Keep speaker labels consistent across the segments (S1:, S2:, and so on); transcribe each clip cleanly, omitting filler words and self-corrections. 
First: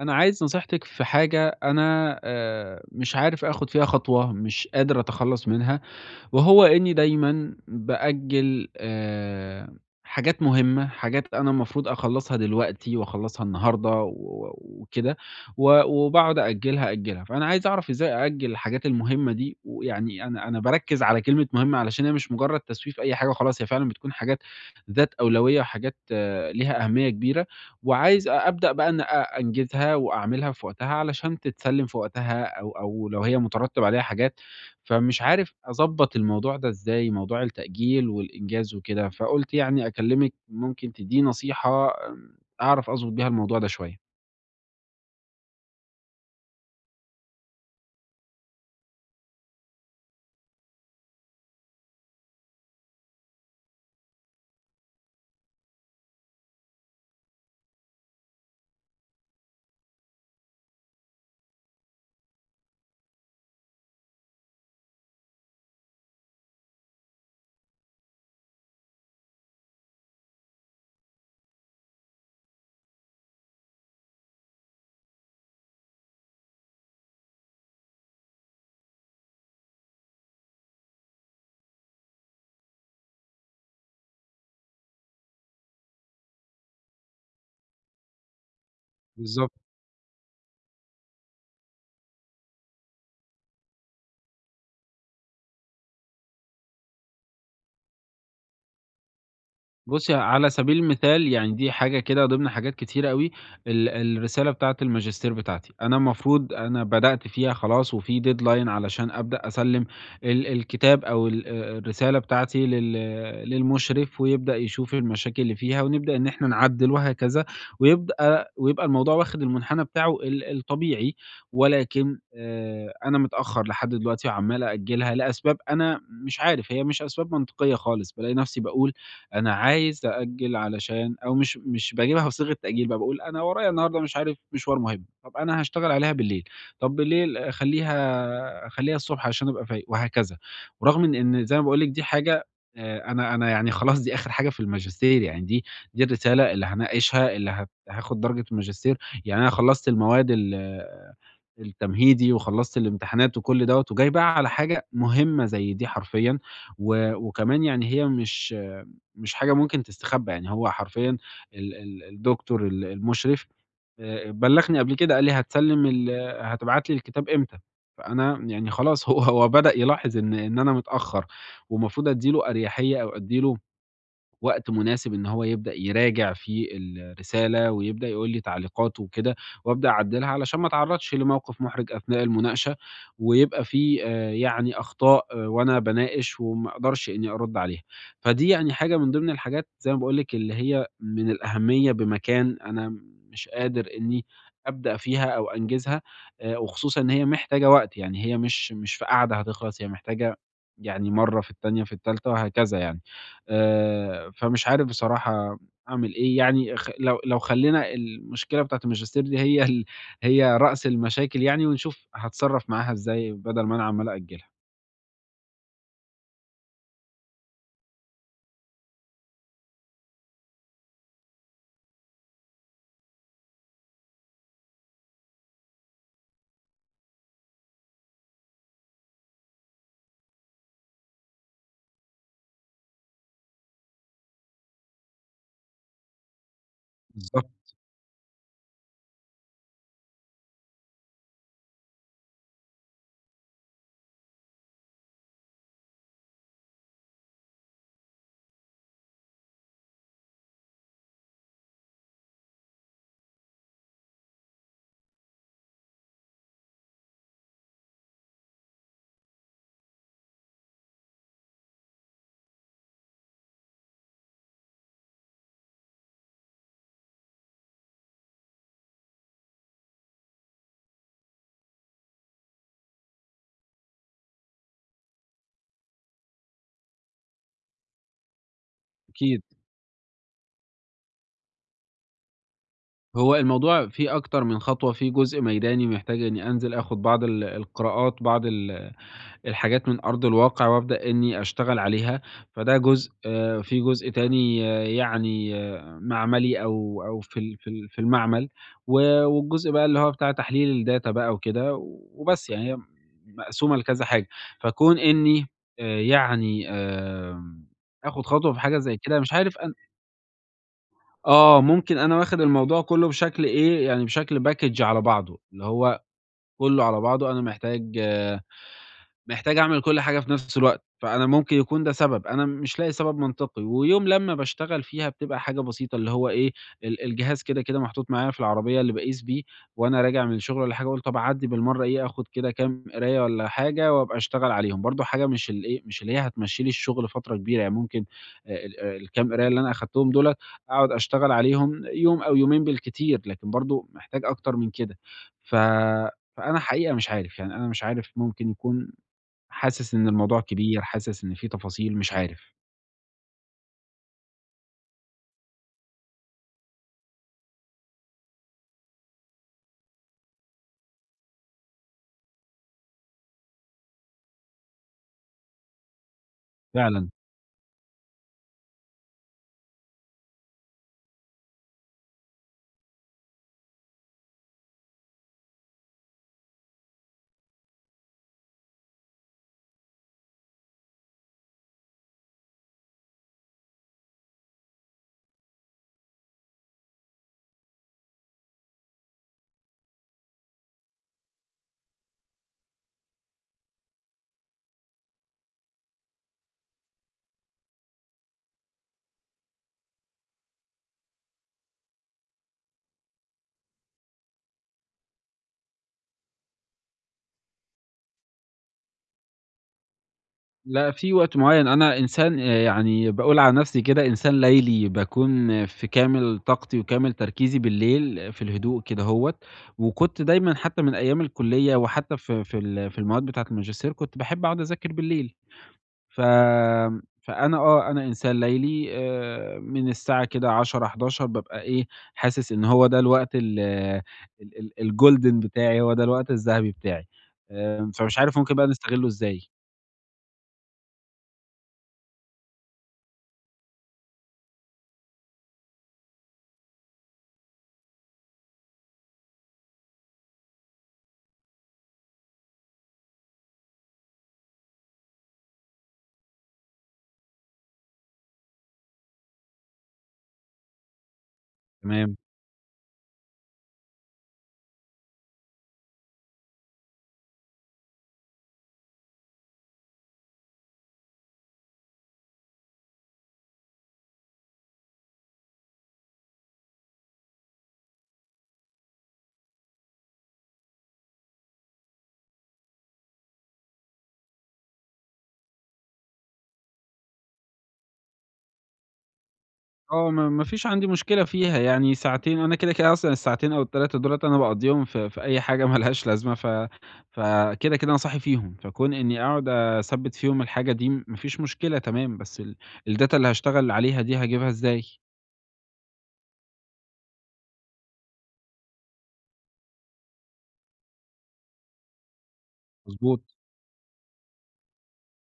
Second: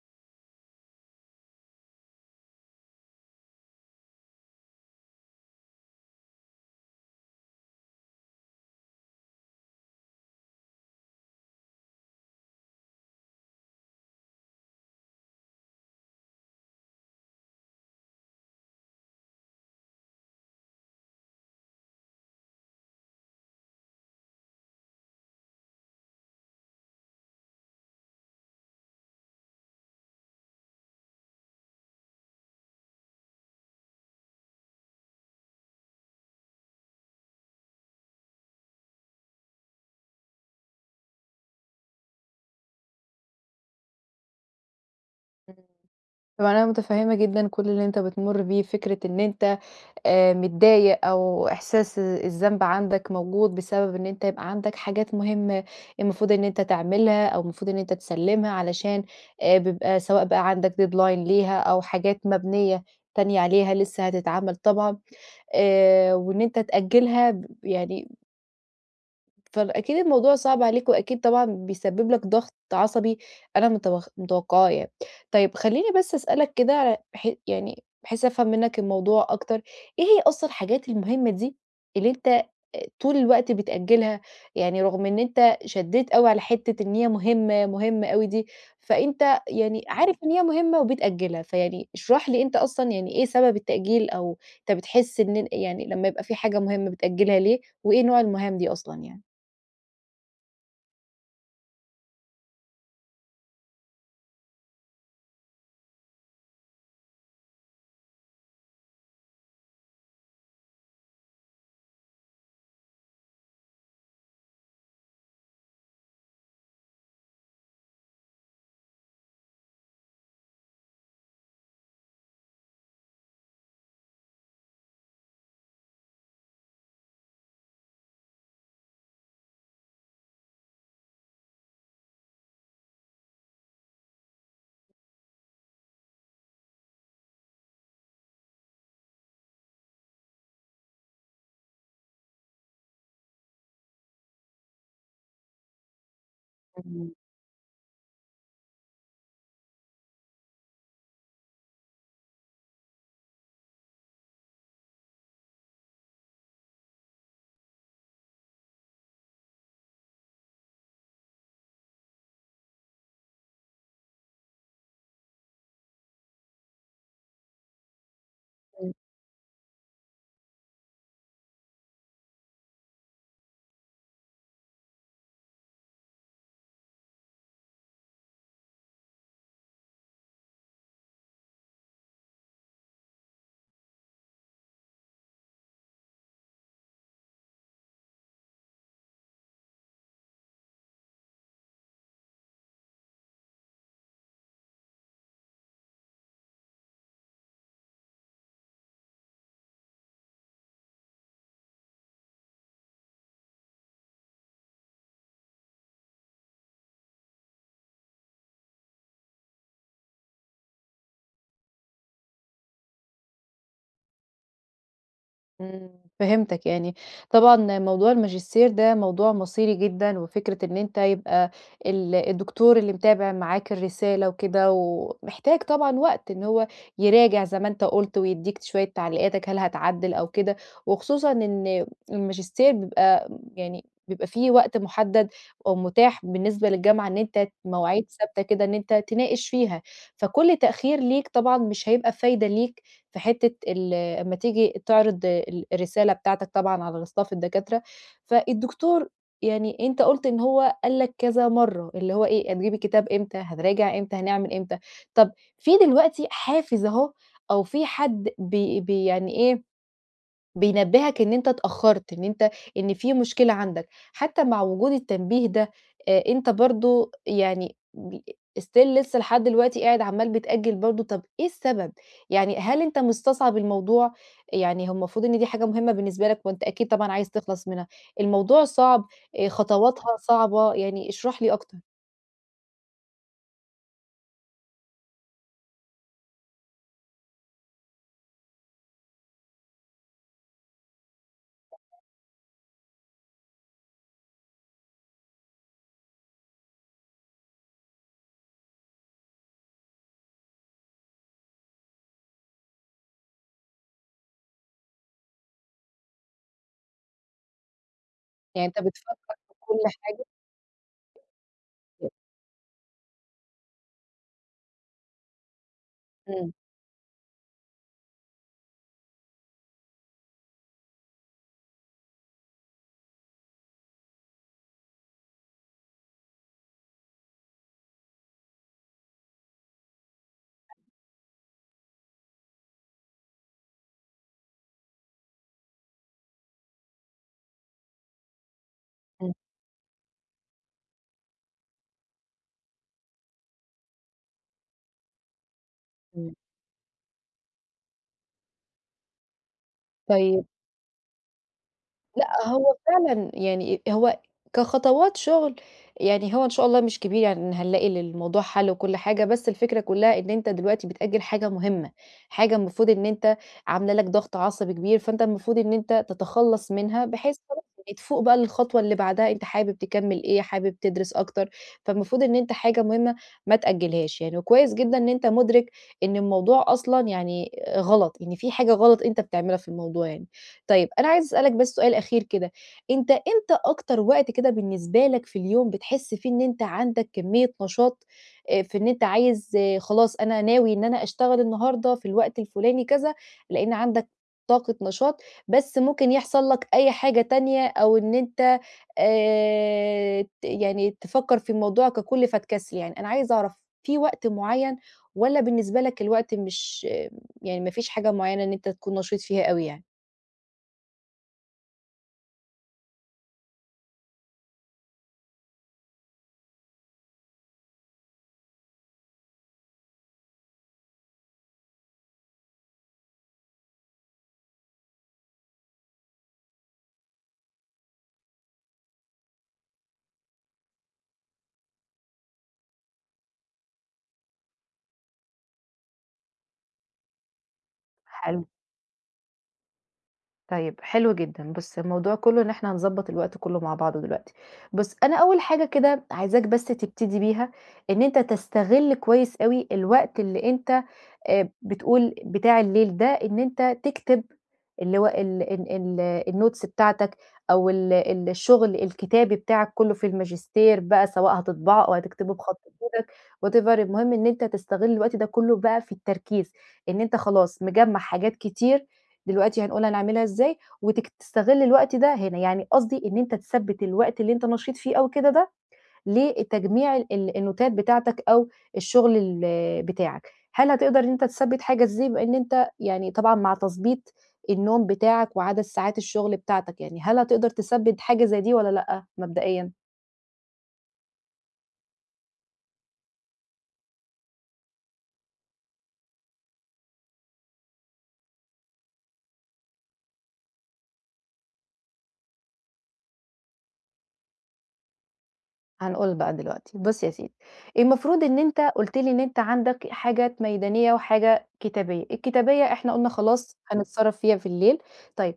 S1: أنا عايز نصيحتِك في حاجة أنا مش عارف آخُد فيها خطوة، مش قادر أتخلّص منها. وهو إنّي دايمًا بأجّل حاجات مهمة، حاجات أنا المفروض أخلّصها دلوقتي وأخلّصها النهارده وكده. وباقعد أأجّلها، أأجّلها. فأنا عايز أعرف إزاي أأجّل الحاجات المهمة دي، ويعني أنا باركّز على كلمة مهمة علشان هي مش مجرّد تسويف أي حاجة وخلاص، هي فعلًا بتكون حاجات ذات أولوية وحاجات ليها أهمية كبيرة، وعايز أبدأ بقى إن أنجزها وأعملها في وقتها علشان تتسلّم في وقتها أو لو هي مترتّب عليها حاجات. فمش عارف أضبّط الموضوع ده إزاي، موضوع التأجيل والإنجاز وكده. فقُلت يعني أكلّمِك ممكن تدّيني نصيحة، أعرف أضبط بيها الموضوع ده شوية.
S2: إمم. طبعًا أنا متفهّمة جدًا كل اللي أنت بتمُر بيه، فكرة إن أنت متضايق أو إحساس الذنب عندك موجود بسبب إن أنت يبقى عندك حاجات مهمة المفروض إن أنت تعملها أو المفروض إن أنت تسلِّمها علشان بيبقى سواء بقى عندك deadline ليها أو حاجات مبنية تانية عليها لسه هتتعمل طبعًا، وإن أنت تأجّلها يعني فأكيد الموضوع صعب عليك، وأكيد طبعًا بيسبب لك ضغط عصبي أنا متوقعاه يعني. طيب خلّيني بس أسألك كده على بح يعني بحيث أفهم منّك الموضوع أكتر، إيه هي أصلًا الحاجات المهمة دي اللي أنت طول الوقت بتأجّلها؟ يعني رغم إن أنت شدّيت أوي على حتّة إن هي مهمة، مهمة أوي دي، فأنت
S1: بالضبط.
S2: يعني عارف إن هي مهمة وبتأجّلها، فيعني اشرح لي أنت أصلًا يعني إيه سبب التأجيل أو أنت بتحس إن يعني لمّا يبقى في حاجة مهمة بتأجّلها ليه، وإيه نوع المهام دي أصلًا يعني؟
S1: بُصّي، على سبيل المثال يعني دي حاجة كده ضمن حاجات كتيرة أوي. ال الرسالة بتاعة الماجستير بتاعتي، أنا المفروض بدأت فيها خلاص وفي deadline علشان أبدأ أسلِّم الكتاب أو ال الرسالة بتاعتي للمُشرف، ويبدأ يشوف المشاكل اللي فيها ونبدأ إحنا نعدِّل وهكذا، ويبقى الموضوع واخد المنحنى بتاعه الطبيعي. ولكن أنا متأخّر لحد دلوقتي وعمّال أأجّلها لأسباب أنا مش عارف، هي مش أسباب منطقية خالص. بالاقي نَفْسي باقول أنا عايز أأجّل علشان، أو مش باجيبها بصيغة تأجيل بقى، باقول أنا ورايا النهارده مش عارف مشوار مهم، طَب أنا هاشتغل عليها بالليل، طَب بالليل خلّيها أخلّيها الصبح عشان أبقى فايق وهكذا. ورغم إن زي ما باقول لِك دي حاجة، أنا يعني خلاص دي آخر حاجة في الماجستير. يعني دي الرسالة اللي
S2: إمم،
S1: هاناقشها، اللي هاخُد درجة الماجستير. يعني أنا خلّصت المواد التمهيدي وخلّصت الامتحانات وكل دوّة وجاي بقى على حاجة مهمة زي دي حرفيًا. وكمان يعني هي مش حاجة ممكن تستخبى. يعني هو حرفيًا ال ال الدكتور المشرف بلّغني قبل كده، قال لي: "هتسلِّم ال هتبعت لي الكتاب إمتى؟" فأنا يعني
S2: إمم،
S1: خلاص هو بدأ يلاحظ إن أنا متأخّر. والمفروض أدّي له أريحية أو أدّي له وقت مناسب إن هو يبدأ يراجع فيه الرسالة ويبدأ يقول لي تعليقاته وكده، وأبدأ أعدِّلها علشان ما أتعرّضش لموقف محرج أثناء المناقشة، ويبقى في يعني أخطاء، وأنا باناقش وما أقدرش إني أرُدّ عليها. فدي يعني حاجة من ضمن الحاجات زي ما باقول لِك اللي هي من الأهمية بمكان أنا مش قادر إني أبدأ فيها أو أنجزها، وخصوصًا إن هي محتاجة وقت. يعني هي مش في قعدة هتخلص، هي محتاجة يعني مرّة، في التانية، في التالتة وهكذا يعني. فمش عارف بصراحة أعمل إيه. يعني خ لو لو خلّينا المشكلة بتاعة الماجستير دي هي هي رأس المشاكل يعني، ونشوف هاتصرّف معاها إزاي بدل ما أنا عمّال أأجّلها.
S2: إمم، فهمتك يعني طبعًا موضوع الماجستير ده موضوع مصيري جدًا، وفكرة إن أنت يبقى الدكتور اللي متابع معاك الرسالة وكده، ومحتاج طبعًا وقت إن هو يراجع زي ما أنت قُلت، ويدّيك شوية تعليقاتك هل هتعدّل أو كده، وخصوصًا إن الماجستير بيبقى يعني بيبقى في وقت محدد أو متاح بالنسبة للجامعة إن أنت
S1: بالضبط.
S2: مواعيد ثابتة كده إن أنت تناقش فيها، فكل تأخير ليك طبعًا مش هيبقى فايدة ليك في حتة ال أمّا تيجي تعرض الرسالة بتاعتك طبعًا على غِصّاف الدكاترة، فالدكتور يعني أنت قُلت إن هو قال لك كذا مرّة، اللي هو إيه، هتجيب الكتاب إمتى، هنراجع إمتى، هنعمل إمتى، طَب في دلوقتي حافز أهو أو في حد بي بي يعني إيه بينبهك إن أنت اتأخرت، إن أنت إن في مشكلة عندك، حتى مع وجود التنبيه ده أنت برضه يعني still لسه لحد دلوقتي قاعد عمّال بتأجل برضه، طب إيه السبب؟ يعني هل أنت مستصعب الموضوع؟ يعني هو المفروض إن دي حاجة مهمة بالنسبة لك وأنت أكيد طبعًا عايز تخلص منها، الموضوع صعب،
S1: أكيد.
S2: خطواتها صعبة، يعني اشرح لي أكتر،
S1: هو الموضوع فيه أكتر من خطوة، فيه جزء ميداني محتاج إني أنزل آخُد بعض القراءات، بعض الحاجات من أرض الواقع وأبدأ إني أشتغل عليها. فده جزء. في جزء تاني معملي، أو أو في المعمل. والجزء بقى اللي هو بتاع تحليل الdata بقى وكده وبس. يعني هي مقسومة لكذا حاجة. فكون إني يعني آمم، آخد خطوة في
S2: يعني أنت
S1: حاجة زي
S2: بتفكر
S1: كده مش
S2: في
S1: عارف أنا.
S2: كل حاجة؟
S1: ممكن أنا واخد الموضوع كله بشكل إيه، يعني بشكل package على بعضه، اللي هو
S2: إمم،
S1: كله على بعضه أنا محتاج محتاج أعمل كل حاجة في نفس الوقت. فأنا ممكن يكون ده سبب، أنا مش لاقي سبب منطقي. ويوم لمّا باشتغل فيها بتبقى حاجة بسيطة، اللي هو إيه، الجهاز كده، كده محطوط معايا في العربية اللي باقيس بيه وأنا راجع من الشغل والّا حاجة، قُلت طَب أعدّي بالمرّة إيه، آخُد كده كام قراية والّا حاجة وأبقى أشتغل عليهم. برضه حاجة مش الإيه، مش اللي هي هتمشّي لي الشغل فترة كبيرة، يعني ممكن ال آه،
S2: إمم،
S1: الكام قراية اللي أنا أخدتهم دُولة أقعد أشتغل عليهم يوم أو يومين بالكتير، لكن برضه محتاج أكتر من كده. ف
S2: إمم،
S1: فأنا حقيقة مش عارف. يعني أنا مش عارف، ممكن يكون حاسس إن الموضوع
S2: طيب
S1: كبير، حاسس إن في تفاصيل، مش عارف.
S2: لأ، هو فعلًا يعني هو كخطوات شغل، يعني هو إن شاء الله مش كبير، يعني هنلاقي للموضوع حل وكل حاجة، بس الفكرة كلّها إن أنت دلوقتي بتأجّل حاجة مهمة، حاجة المفروض إن أنت عاملة لك ضغط عصبي كبير، فأنت المفروض إن أنت تتخلّص منها
S1: فعلًا.
S2: بحيث خلاص يعني تفوق بقى للخطوة اللي بعدها، أنت حابب تكمّل إيه، حابب تدرس أكتر، فالمفروض إن أنت حاجة مهمة ما تأجّلهاش يعني، وكويس جدًا إن أنت مُدرك إن الموضوع أصلًا يعني غلط، إن في حاجة غلط أنت بتعملها في الموضوع يعني. طيب أنا عايزة أسألك بس سؤال أخير كده، أنت إمتى أكتر وقت كده بالنسبة لك في اليوم بتحس فيه إن أنت عندك كمية نشاط في إن أنت عايز آه، خلاص أنا ناوي إن أنا أشتغل النهارده في الوقت الفلاني كذا، لإن عندك طاقة نشاط، بس ممكن يحصل لك أي حاجة تانية أو إن أنت ت يعني تفكر في الموضوع ككل فتكسل يعني، أنا عايزة أعرف في وقت معين والّا بالنسبة لك الوقت مش آه، يعني ما فيش حاجة معينة إن أنت تكون نشيط فيها أوي يعني؟
S1: لأ، في وقت معيّن. أنا إنسان يعني باقول على نفسي كده إنسان ليلي، باكون في كامل طاقتي وكامل تركيزي بالليل في الهدوء كدهوّة. وكنت دايمًا حتى من أيام الكلية وحتى في المواد بتاعة الماجستير، كنت باحب أقعد أذاكر بالليل. ف فأنا أنا إنسان ليلي، من الساعة كده 22:00، 23:00 بابقى إيه، حاسس إن هو ده الوقت ال ال ال الgolden بتاعي، هو ده الوقت الذهبي بتاعي. فمش عارف
S2: حلو
S1: ممكن بقى نستغله إزاي.
S2: طيب حلو جدًا، بُص الموضوع كلّه إن إحنا هنضبّط الوقت كلّه مع بعضه دلوقتي، بُص أنا أول حاجة كده عايزاك بس تبتدي بيها إن أنت تستغل كويس أوي الوقت اللي أنت بتقول بتاع الليل ده إن أنت تكتب اللي هو ال ال ال الnotes بتاعتك أو ال ال الشغل الكتابي بتاعك كلّه في الماجستير بقى سواء هتطبعه أو
S1: تمام.
S2: هتكتبه بخط إيدك whatever المهم إن أنت تستغل الوقت ده كلّه بقى في التركيز، إن أنت خلاص مجمّع حاجات كتير دلوقتي هنقول هنعملها إزاي وتك تستغل الوقت ده هنا، يعني قصدي إن أنت تثبّت الوقت اللي أنت نشيط فيه أوي كده ده لتجميع النوتات بتاعتك أو الشغل بتاعك. هل هتقدر إن أنت تثبّت حاجة إزاي بما إن أنت يعني طبعًا مع تضبيط النوم بتاعك وعدد ساعات الشغل بتاعتك يعني، هل هتقدر تثبّت حاجة زي دي والّا لأ مبدئيًا؟
S1: آه، ما فيش عندي مشكلة فيها. يعني ساعتين أنا كده، كده أصلًا الساعتين أو ال3 دُولة أنا باقضّيهم في أي حاجة ما لهاش لازمة. فكده، كده أنا صاحي فيهم، فكون إني أقعد أثبِّت فيهم الحاجة دي ما فيش مشكلة تمام. بس الdata اللي هاشتغل عليها دي هاجيبها إزاي؟
S2: هنقول بقى دلوقتي، بُص يا سيدي، المفروض إن أنت قُلت لي إن أنت عندك حاجات ميدانية وحاجة كتابية، الكتابية إحنا قُلنا
S1: مضبوط.
S2: خلاص هنتصرّف فيها في الليل، طيب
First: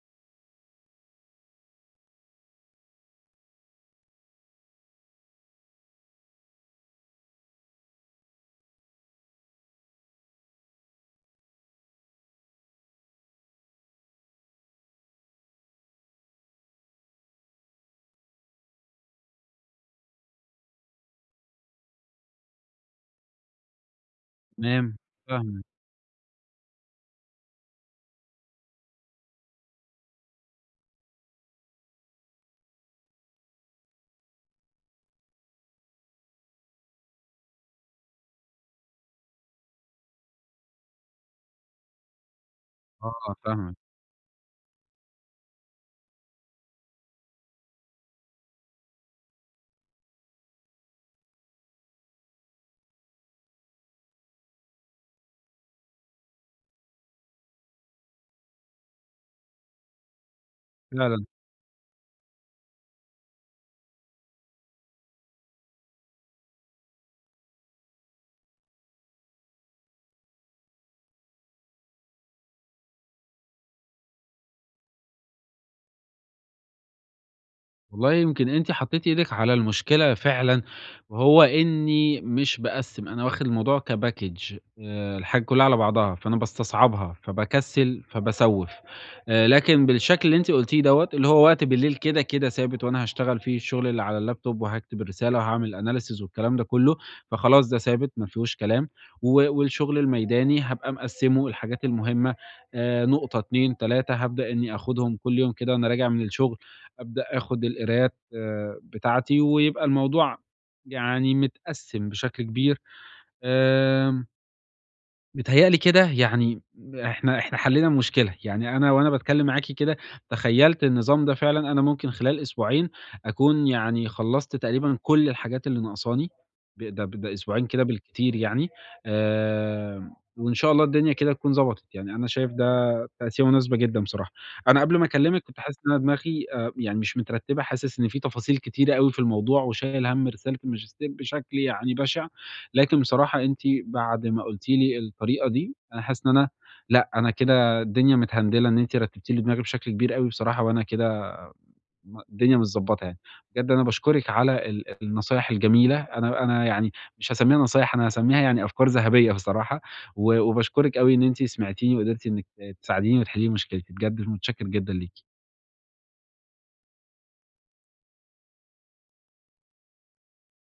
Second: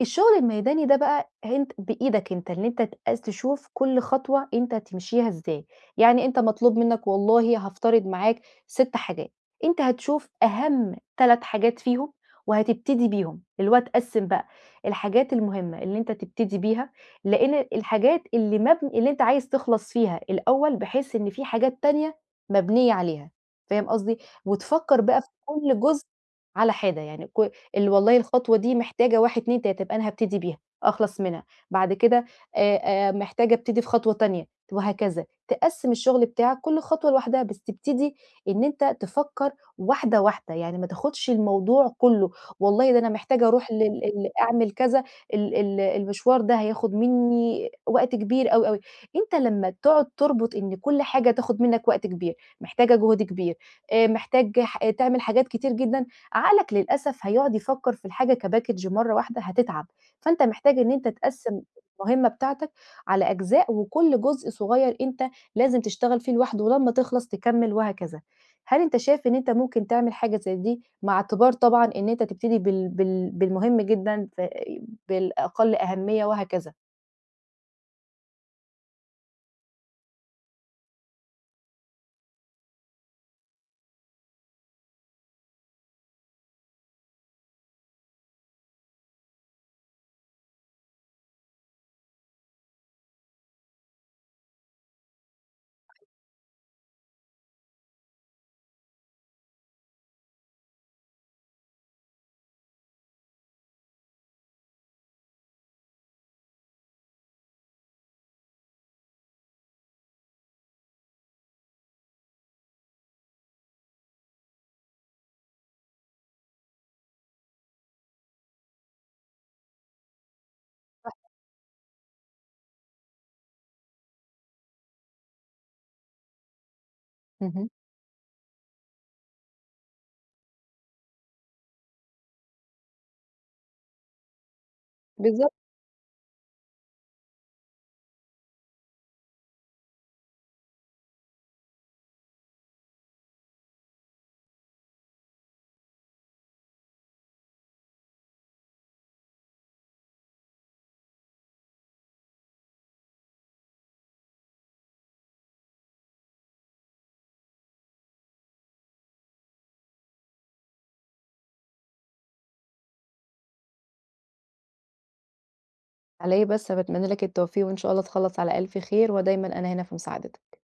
S2: الشغل الميداني ده بقى أنت بإيدك أنت، إن أنت تشوف كل خطوة أنت تمشيها إزاي، يعني أنت مطلوب منك والله هافترض معاك 6 حاجات، أنت هتشوف أهم 3 حاجات فيهم وهتبتدي بيهم، اللي هو تقسّم بقى الحاجات المهمة اللي أنت تبتدي بيها، لإن الحاجات اللي أنت عايز تخلص فيها الأول بحيث إن في حاجات تانية مبنية عليها، فاهم قصدي؟
S1: تمام،
S2: وتفكّر بقى في
S1: فاهمِك.
S2: كل جزء على حدة، يعني ك ال والله الخطوة دي محتاجة 1، 2، 3 يبقى أنا هابتدي بيها، أخلص منها، بعد كده آآ محتاجة أبتدي في خطوة تانية، وهكذا. تقسّم الشغل بتاعك كل خطوة لوحدها، بس تبتدي إن أنت تفكّر واحدة، واحدة، يعني ما تاخدش الموضوع كُلّه، والله ده أنا
S1: آه،
S2: محتاجة أروح
S1: فاهمِك.
S2: لل ال أعمل كذا، ال ال المشوار ده هياخد منّي وقت كبير أوي، أوي. أنت لمّا تقعد تربط إن كل حاجة تاخد منّك وقت كبير، محتاجة جهد كبير، محتاج ح تعمل حاجات كتير جدًا، عقلك للأسف هيقعد يفكر في الحاجة كباكج مرة واحدة هتتعب، فأنت محتاج إن أنت
S1: لا، لا،
S2: تقسّم المهمة بتاعتك على أجزاء، وكل جزء صغير أنت لازم تشتغل فيه لوحده، ولمّا تخلص تكمّل وهكذا. هل أنت شايف إن أنت ممكن تعمل حاجة زي دي، مع اعتبار طبعًا إن أنت تبتدي بالمهم جدًا ف بالأقل أهمية وهكذا؟
S1: والله يمكن أنتِ حطيتِ إيدِك على المشكلة فعلًا، وهو إني مش باقسّم، أنا واخد الموضوع كpackage. الحاجة كلّها على بعضها، فأنا باستصعبها، فباكسّل، فباسوّف. لكن بالشكل اللي أنتِ قلتيه دوّة، اللي هو وقت بالليل كده، كده ثابت وأنا هاشتغل فيه الشغل اللي على اللابتوب وهاكتب الرسالة وهاعمل analysis والكلام ده كلّه. فخلاص ده ثابت ما فيهوش كلام. والشغل الميداني هابقى مقسّمه الحاجات المهمة، نقطة، 2، 3 هابدأ إني آخدهم كل يوم كده وأنا راجع من الشغل. أبدأ آخُد القرايات بتاعتي، ويبقى الموضوع يعني متقسّم بشكل كبير. آآ بيتهيأ لي كده يعني إحنا حلّينا المشكلة. يعني أنا وأنا باتكلّم معاكِ كده تخيّلت النظام ده، فعلًا أنا ممكن خلال أسبوعين أكون يعني خلّصت تقريبًا كل الحاجات اللي ناقصاني، ب ده أسبوعين
S2: اهم.
S1: كده بالكتير يعني. آمم، وإن شاء الله الدنيا كده تكون ضبطت. يعني أنا شايف ده تقسيمة مناسبة جدًا بصراحة. أنا قبل ما أكلّمِك
S2: بالضبط،
S1: كنت حاسس إن أنا دماغي يعني مش مترتّبة، حاسس إن في تفاصيل كتيرة أوي في الموضوع وشايل هَم رسالة الماجستير بشكل يعني بشع. لكن بصراحة أنتِ بعد ما قُلتِ لي الطريقة دي، أنا حاسس إن أنا لأ، أنا كده الدنيا متهندلة، إن أنتِ رتّبتِ لي دماغي بشكل كبير أوي بصراحة. وأنا كده م الدنيا متضبّطة يعني. بجد أنا باشكرِك على النصايح الجميلة. أنا يعني مش هاسمّيها نصايح، أنا هاسمّيها يعني أفكار ذهبية بصراحة. وباشكرِك أوي إن أنتِ سمعتيني وقدرتِ إنِّك تساعديني وتحلّي لي مشكلتي، بجد متشكر جدًا ليكِ.
S2: على إيه بس، باتمنى لك التوفيق، وإن شاء الله تخلّص على ألف خير، ودايمًا أنا هنا في مساعدتك.